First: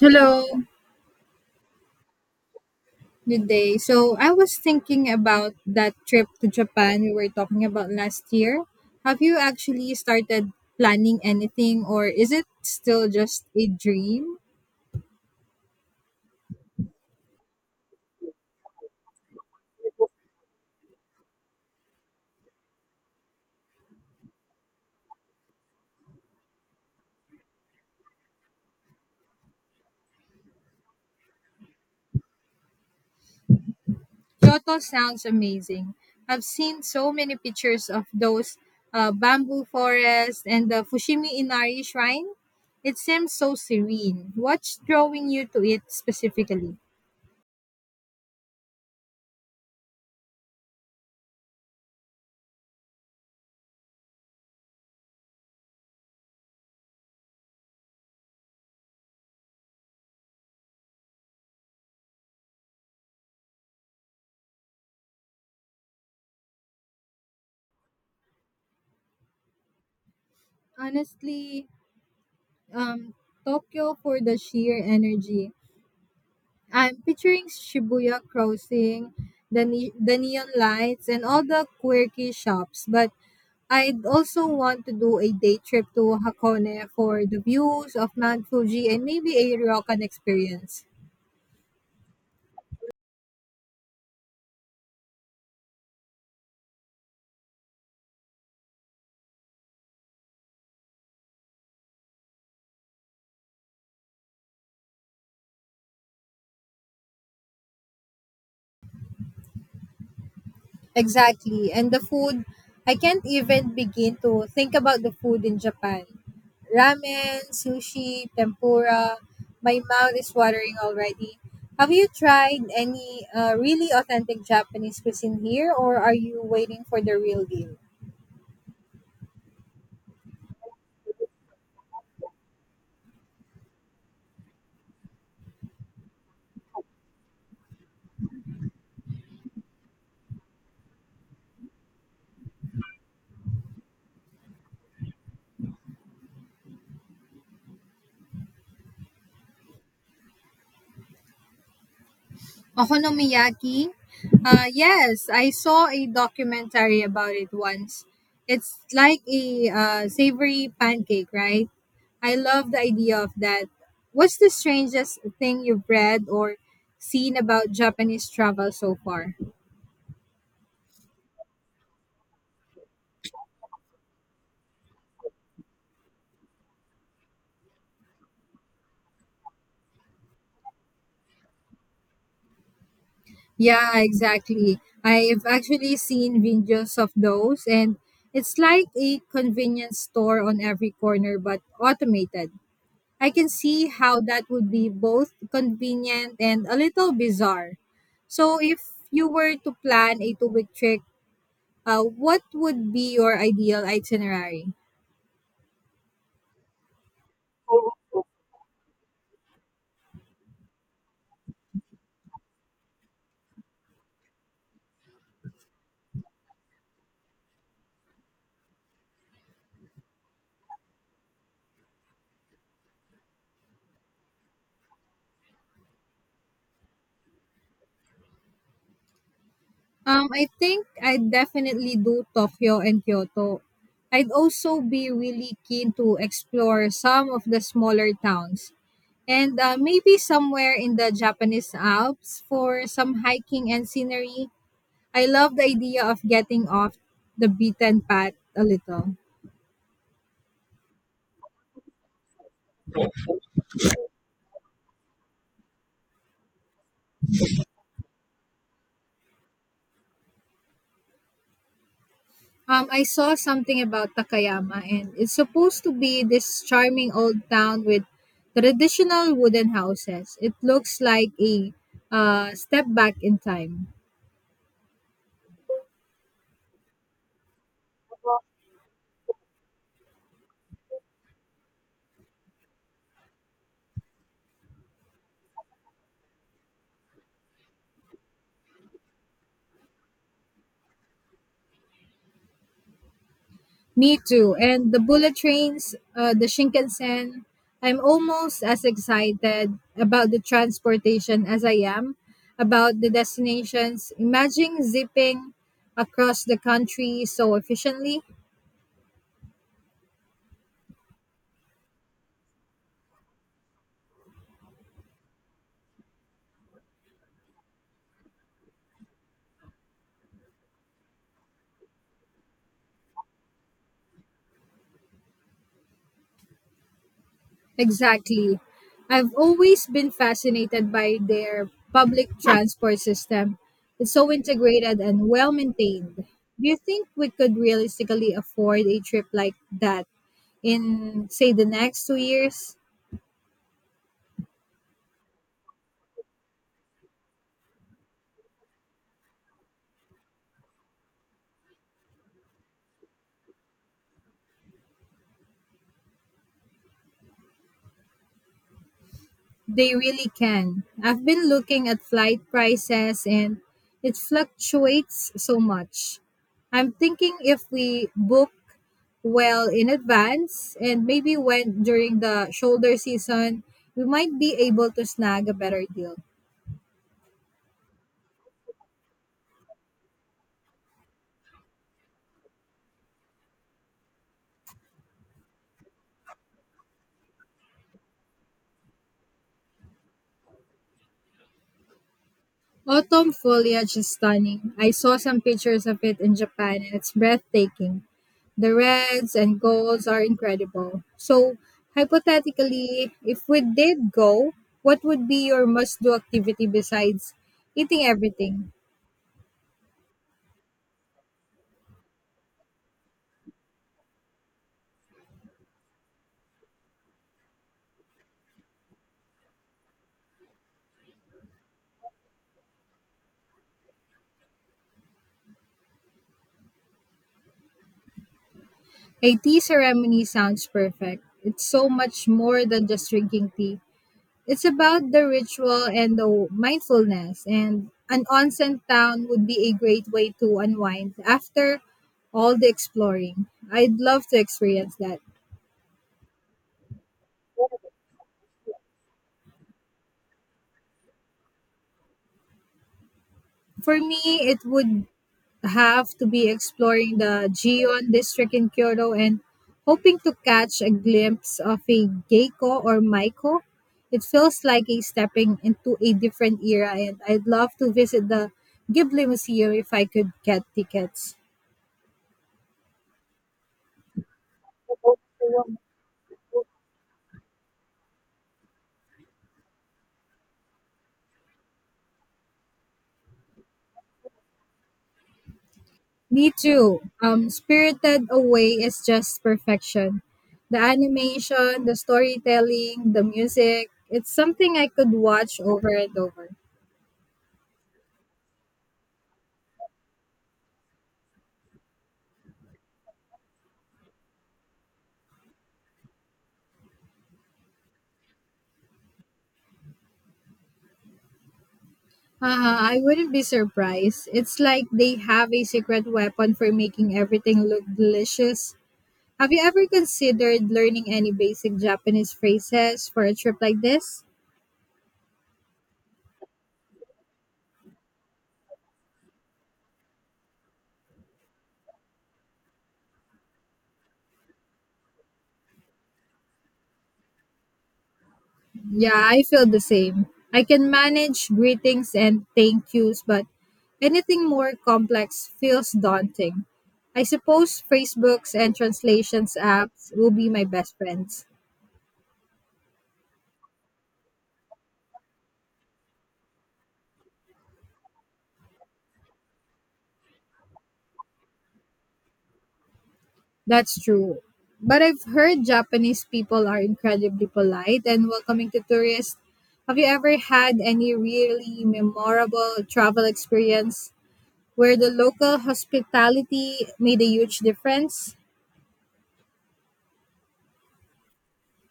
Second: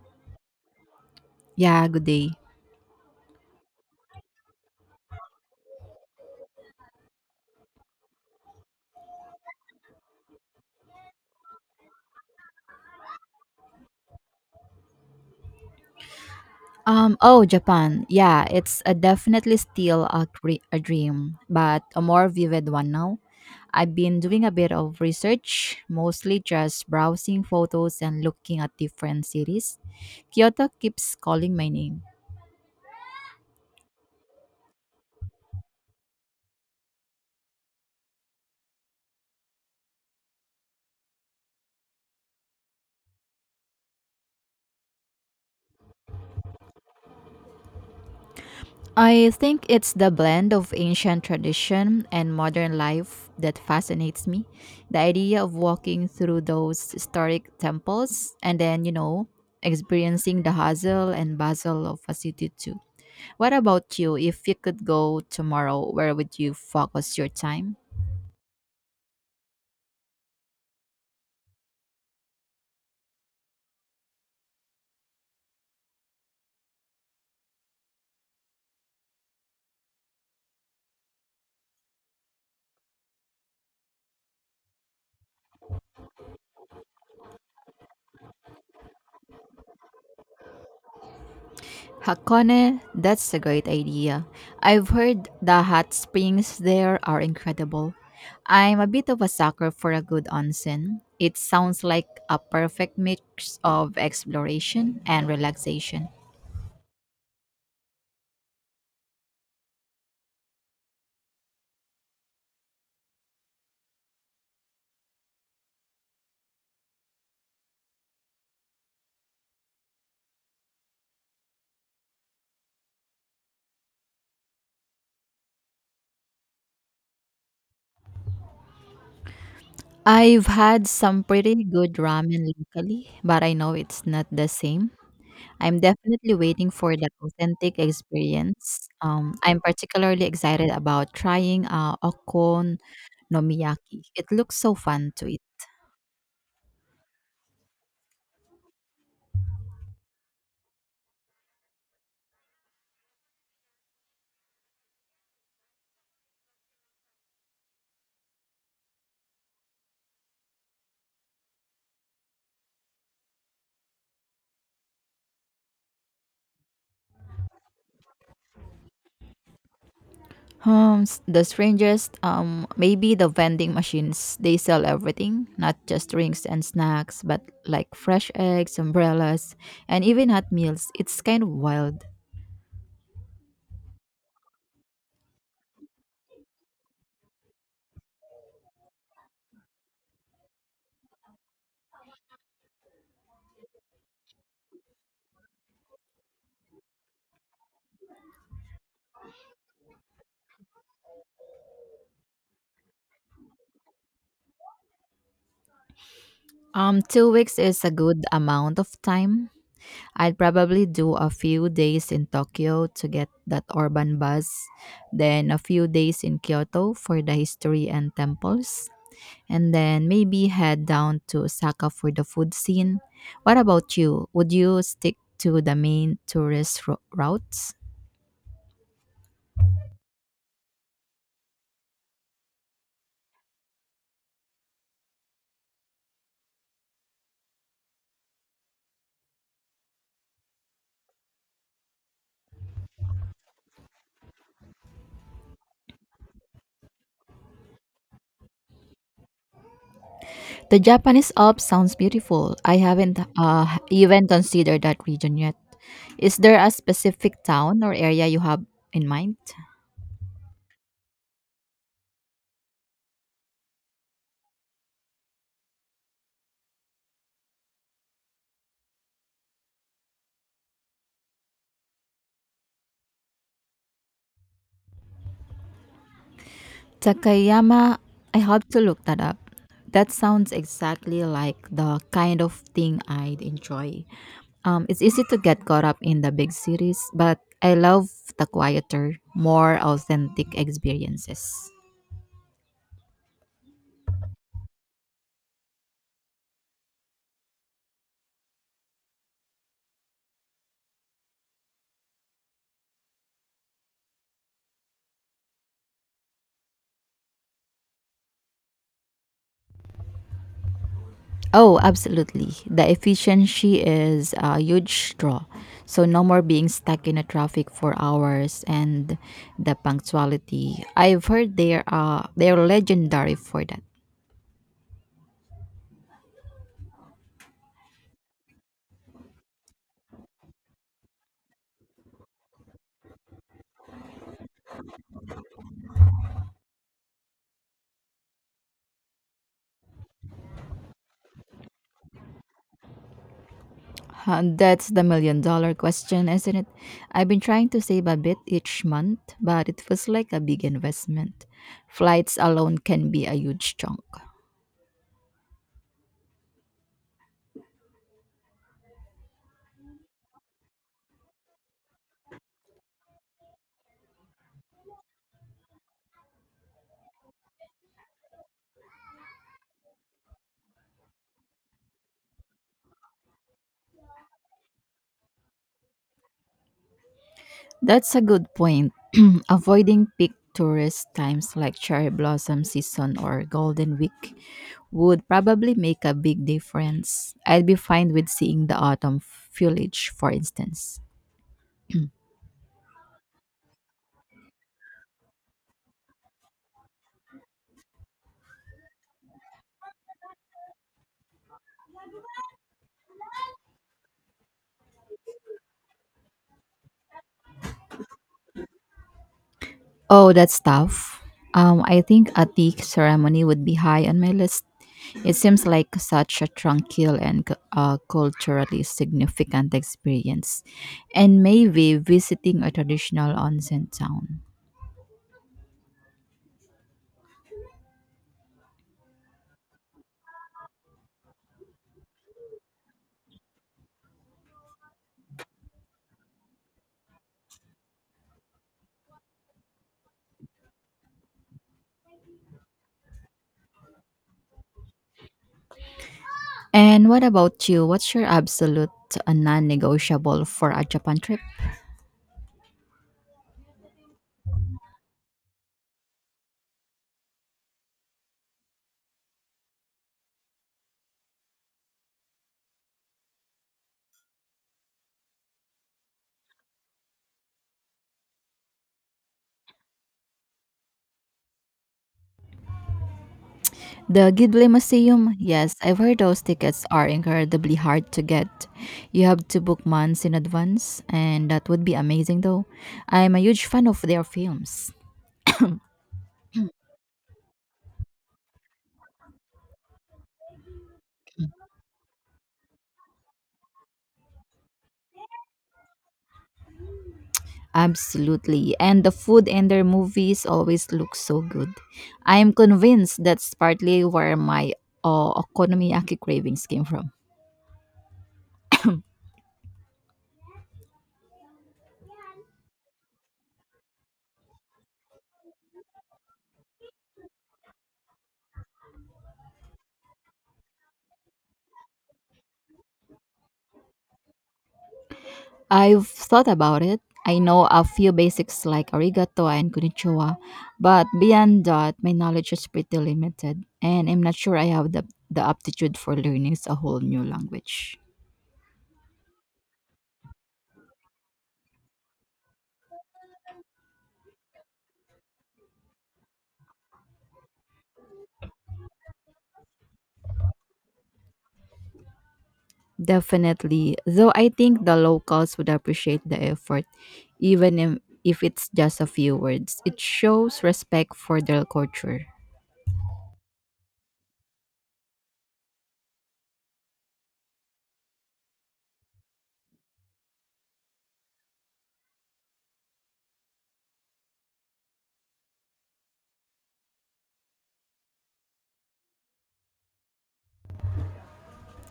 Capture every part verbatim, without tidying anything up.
Hello, Yeah, good day. good day. So I was thinking about that trip to Japan we were talking about last year. Have you actually started planning anything or is it still just a dream? Um, oh, Japan. Yeah, it's a definitely still a, cre- a dream, but a more vivid one now. I've been doing a bit of research, mostly just browsing photos and looking at different cities. Kyoto keeps calling my name. Kyoto sounds amazing. I've seen so many pictures of those uh, bamboo forests and the Fushimi Inari shrine. It seems so serene. What's drawing you to it specifically? I think it's the blend of ancient tradition and modern life that fascinates me. The idea of walking through those historic temples and then, you know, experiencing the hustle and bustle of a city too. What about you? If you could go tomorrow, where would you focus your time? Honestly, um, Tokyo for the sheer energy. I'm picturing Shibuya crossing, the ne- the neon lights and all the quirky shops, but I'd also want to do a day trip to Hakone for the views of Mount Fuji and maybe a ryokan experience. Hakone, that's a great idea. I've heard the hot springs there are incredible. I'm a bit of a sucker for a good onsen. It sounds like a perfect mix of exploration and relaxation. Exactly. And the food, I can't even begin to think about the food in Japan. Ramen, sushi, tempura. My mouth is watering already. Have you tried any uh, really authentic Japanese cuisine here, or are you waiting for the real deal? I've had some pretty good ramen locally, but I know it's not the same. I'm definitely waiting for that authentic experience. Um, I'm particularly excited about trying uh, okon nomiyaki. It looks so fun to eat. Okonomiyaki? Uh, yes, I saw a documentary about it once. It's like a uh, savory pancake, right? I love the idea of that. What's the strangest thing you've read or seen about Japanese travel so far? Um, s- the strangest, um, maybe the vending machines. They sell everything, not just drinks and snacks, but like fresh eggs, umbrellas, and even hot meals. It's kind of wild. Yeah, exactly. I've actually seen videos of those, and it's like a convenience store on every corner but automated. I can see how that would be both convenient and a little bizarre. So, if you were to plan a two week trip, uh, what would be your ideal itinerary? Um, two weeks is a good amount of time. I'd probably do a few days in Tokyo to get that urban buzz, then a few days in Kyoto for the history and temples, and then maybe head down to Osaka for the food scene. What about you? Would you stick to the main tourist ro- routes? Um, I think I'd definitely do Tokyo and Kyoto. I'd also be really keen to explore some of the smaller towns and uh, maybe somewhere in the Japanese Alps for some hiking and scenery. I love the idea of getting off the beaten path a little. The Japanese Alps sounds beautiful. I haven't uh, even considered that region yet. Is there a specific town or area you have in mind? Um, I saw something about Takayama, and it's supposed to be this charming old town with traditional wooden houses. It looks like a uh, step back in time. Takayama, I have to look that up. That sounds exactly like the kind of thing I'd enjoy. Um, it's easy to get caught up in the big cities, but I love the quieter, more authentic experiences. Me too. And the bullet trains, uh, the Shinkansen, I'm almost as excited about the transportation as I am about the destinations. Imagine zipping across the country so efficiently. Oh, absolutely. The efficiency is a huge draw. So, no more being stuck in a traffic for hours and the punctuality. I've heard they are, they're legendary for that. Exactly. I've always been fascinated by their public transport system. It's so integrated and well maintained. Do you think we could realistically afford a trip like that in, say, the next two years? Huh, that's the million dollar question, isn't it? I've been trying to save a bit each month, but it feels like a big investment. Flights alone can be a huge chunk. They really can. I've been looking at flight prices and it fluctuates so much. I'm thinking if we book well in advance and maybe when during the shoulder season, we might be able to snag a better deal. That's a good point. Avoiding peak tourist times like cherry blossom season or golden week would probably make a big difference. I'd be fine with seeing the autumn foliage, for instance. Autumn foliage is stunning. I saw some pictures of it in Japan and it's breathtaking. The reds and golds are incredible. So, hypothetically, if we did go, what would be your must do activity besides eating everything? Oh, that's tough. Um, I think a tea ceremony would be high on my list. It seems like such a tranquil and cu- uh, culturally significant experience, and maybe visiting a traditional onsen town. A tea ceremony sounds perfect. It's so much more than just drinking tea. It's about the ritual and the mindfulness, and an onsen town would be a great way to unwind after all the exploring. I'd love to experience that. And what about you? What's your absolute uh, non-negotiable for a Japan trip? For me, it would have to be exploring the Gion district in Kyoto and hoping to catch a glimpse of a Geiko or Maiko. It feels like a stepping into a different era, and I'd love to visit the Ghibli Museum if I could get tickets. The Gidley Museum, yes, I've heard those tickets are incredibly hard to get. You have to book months in advance, and that would be amazing though. I'm a huge fan of their films. Me too. Um, Spirited Away is just perfection. The animation, the storytelling, the music, it's something I could watch over and over. Absolutely, and the food in their movies always looks so good. I'm convinced that's partly where my uh, okonomiyaki cravings came from. Uh, I wouldn't be surprised. It's like they have a secret weapon for making everything look delicious. Have you ever considered learning any basic Japanese phrases for a trip like this? I've thought about it. I know a few basics like arigato and konnichiwa, but beyond that, my knowledge is pretty limited, and I'm not sure I have the, the aptitude for learning a whole new language. Yeah, I feel the same. I can manage greetings and thank yous, but anything more complex feels daunting. I suppose Facebook's and translations apps will be my best friends. Definitely, though I think the locals would appreciate the effort, even if, if it's just a few words. It shows respect for their culture. That's true. But I've heard Japanese people are incredibly polite and welcoming to tourists. Have you ever had any really memorable travel experience where the local hospitality made a huge difference?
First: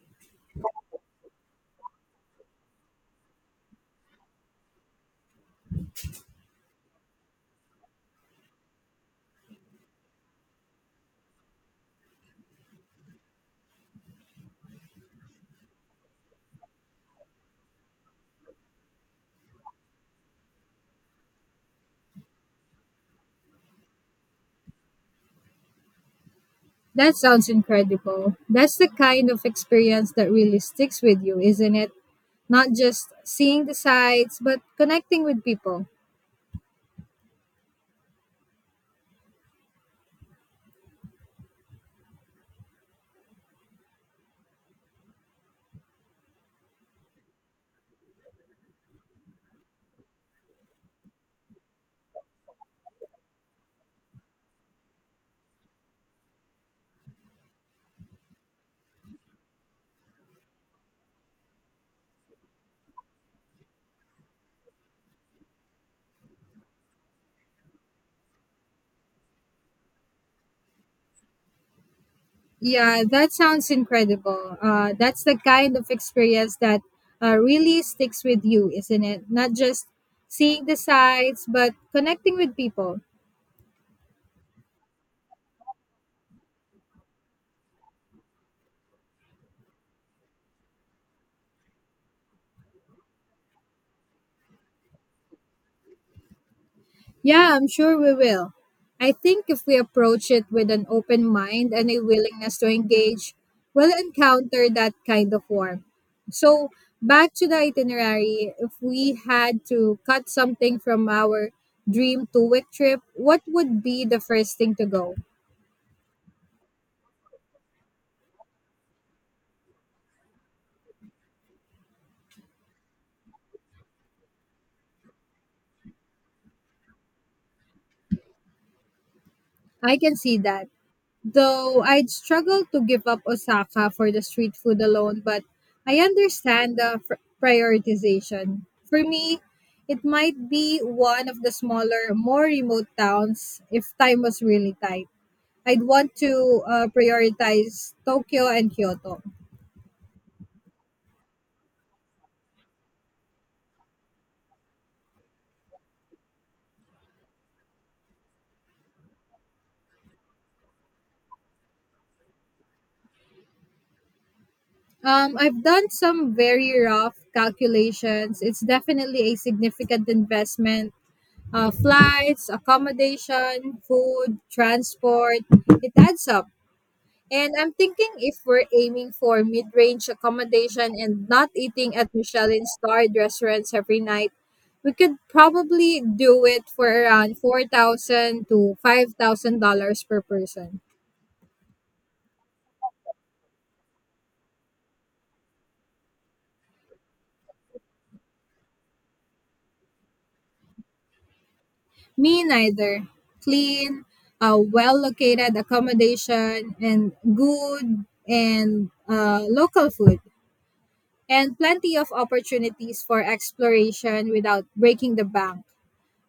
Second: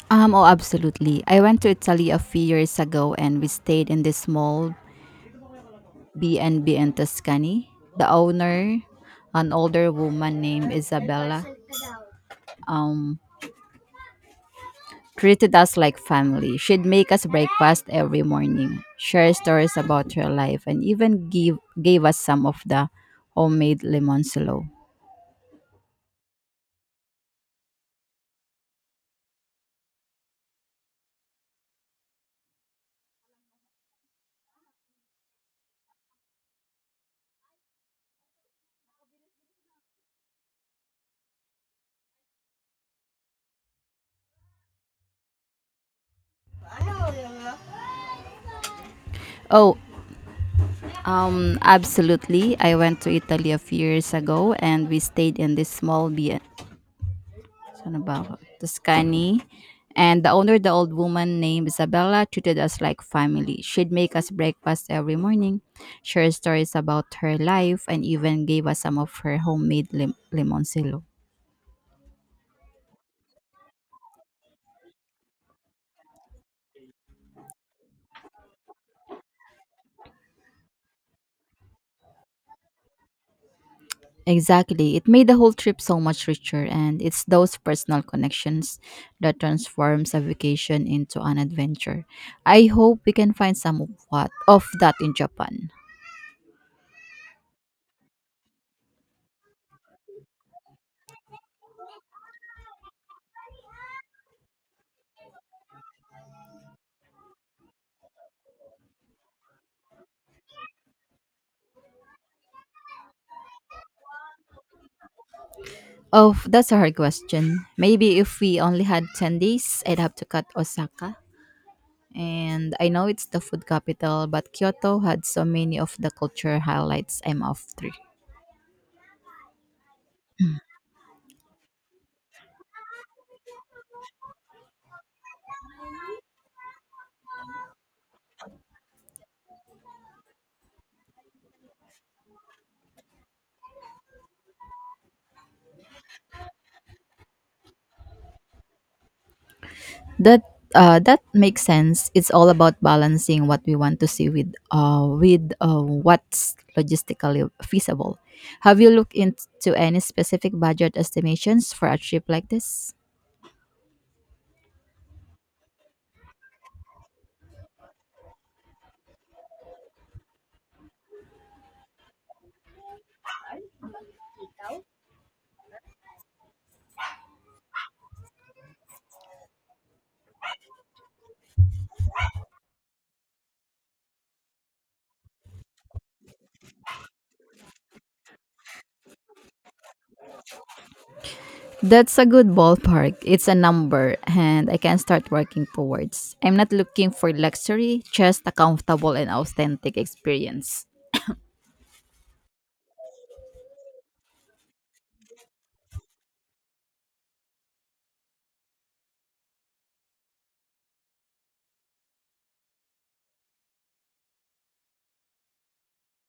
Um, oh, absolutely. I went to Italy a few years ago and we stayed in this small B and B in Tuscany. The owner, an older woman named Isabella, um, treated us like family. She'd make us breakfast every morning, share stories about her life, and even give gave us some of the homemade limoncillo. That sounds incredible. That's the kind of experience that really sticks with you, isn't it? Not just seeing the sights, but connecting with people. Oh, um, Absolutely. I went to Italy a few years ago and we stayed in this small B- San Navarro, Tuscany. And the owner, the old woman named Isabella, treated us like family. She'd make us breakfast every morning, share stories about her life, and even gave us some of her homemade lim- limoncillo. Yeah, that sounds incredible. Uh, that's the kind of experience that uh, really sticks with you, isn't it? Not just seeing the sights, but connecting with people. Exactly. It made the whole trip so much richer, and it's those personal connections that transforms a vacation into an adventure. I hope we can find some of what of that in Japan. Yeah, I'm sure we will. I think if we approach it with an open mind and a willingness to engage, we'll encounter that kind of warmth. So, back to the itinerary, if we had to cut something from our dream two week trip, what would be the first thing to go? Oh, that's a hard question. Maybe if we only had ten days, I'd have to cut Osaka. And I know it's the food capital, but Kyoto had so many of the culture highlights I'm off three. I can see that. Though I'd struggle to give up Osaka for the street food alone, but I understand the fr- prioritization. For me, it might be one of the smaller, more remote towns if time was really tight. I'd want to uh, prioritize Tokyo and Kyoto. That uh, that makes sense. It's all about balancing what we want to see with uh, with uh, what's logistically feasible. Have you looked into any specific budget estimations for a trip like this? Um, I've done some very rough calculations. It's definitely a significant investment. Uh, flights, accommodation, food, transport, it adds up. And I'm thinking if we're aiming for mid range accommodation and not eating at Michelin starred restaurants every night, we could probably do it for around four thousand to five thousand dollars per person. That's a good ballpark. It's a number, and I can start working towards. I'm not looking for luxury, just a comfortable and authentic experience. Me neither. Clean, uh, well located accommodation, and good and uh, local food, and plenty of opportunities for exploration without breaking the bank.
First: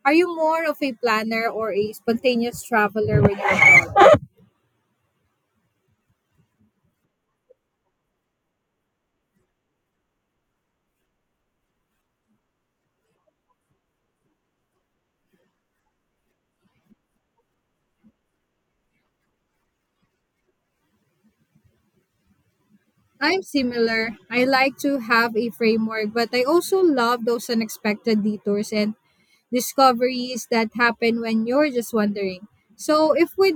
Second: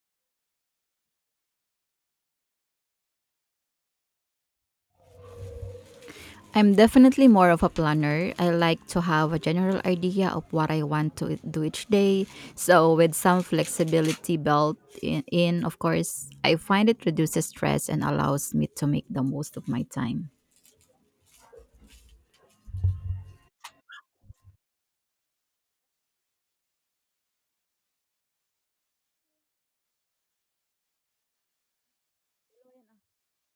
Are you more of a planner or a spontaneous traveler when you abroad? I'm definitely more of a planner. I like to have a general idea of what I want to do each day. So, with some flexibility built in, in of course, I find it reduces stress and allows me to make the most of my time. I'm similar. I like to have a framework, but I also love those unexpected detours and discoveries that happen when you're just wandering. So if we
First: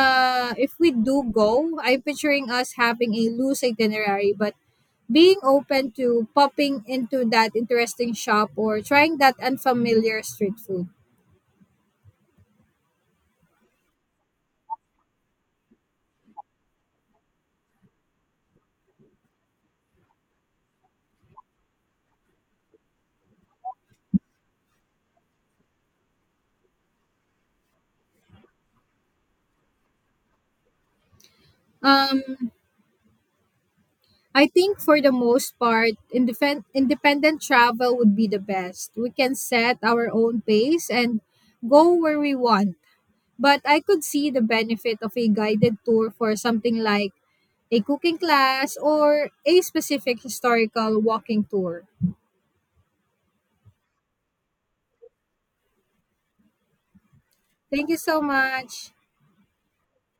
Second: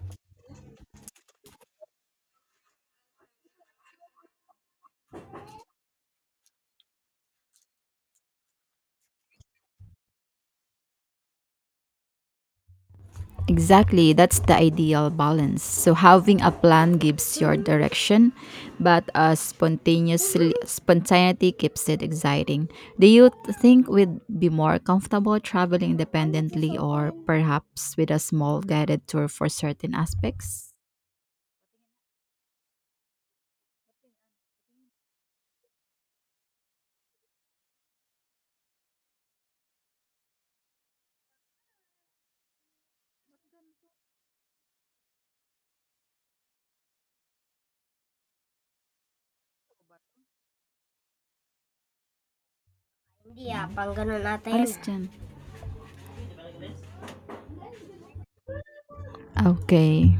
uh if we do go, I'm picturing us having a loose itinerary, but being open to popping into that interesting shop or trying that unfamiliar street food. Exactly, that's the ideal balance. So having a plan gives your direction, but uh, spontaneously spontaneity keeps it exciting. Do you th- think we'd be more comfortable traveling independently or perhaps with a small guided tour for certain aspects? Um I think for the most part, independ- independent travel would be the best. We can set our own pace and go where we want. But I could see the benefit of a guided tour for something like a cooking class or a specific historical walking tour. Yeah, pang ganun Alas natin. Alas dyan. Thank you so much. Okay.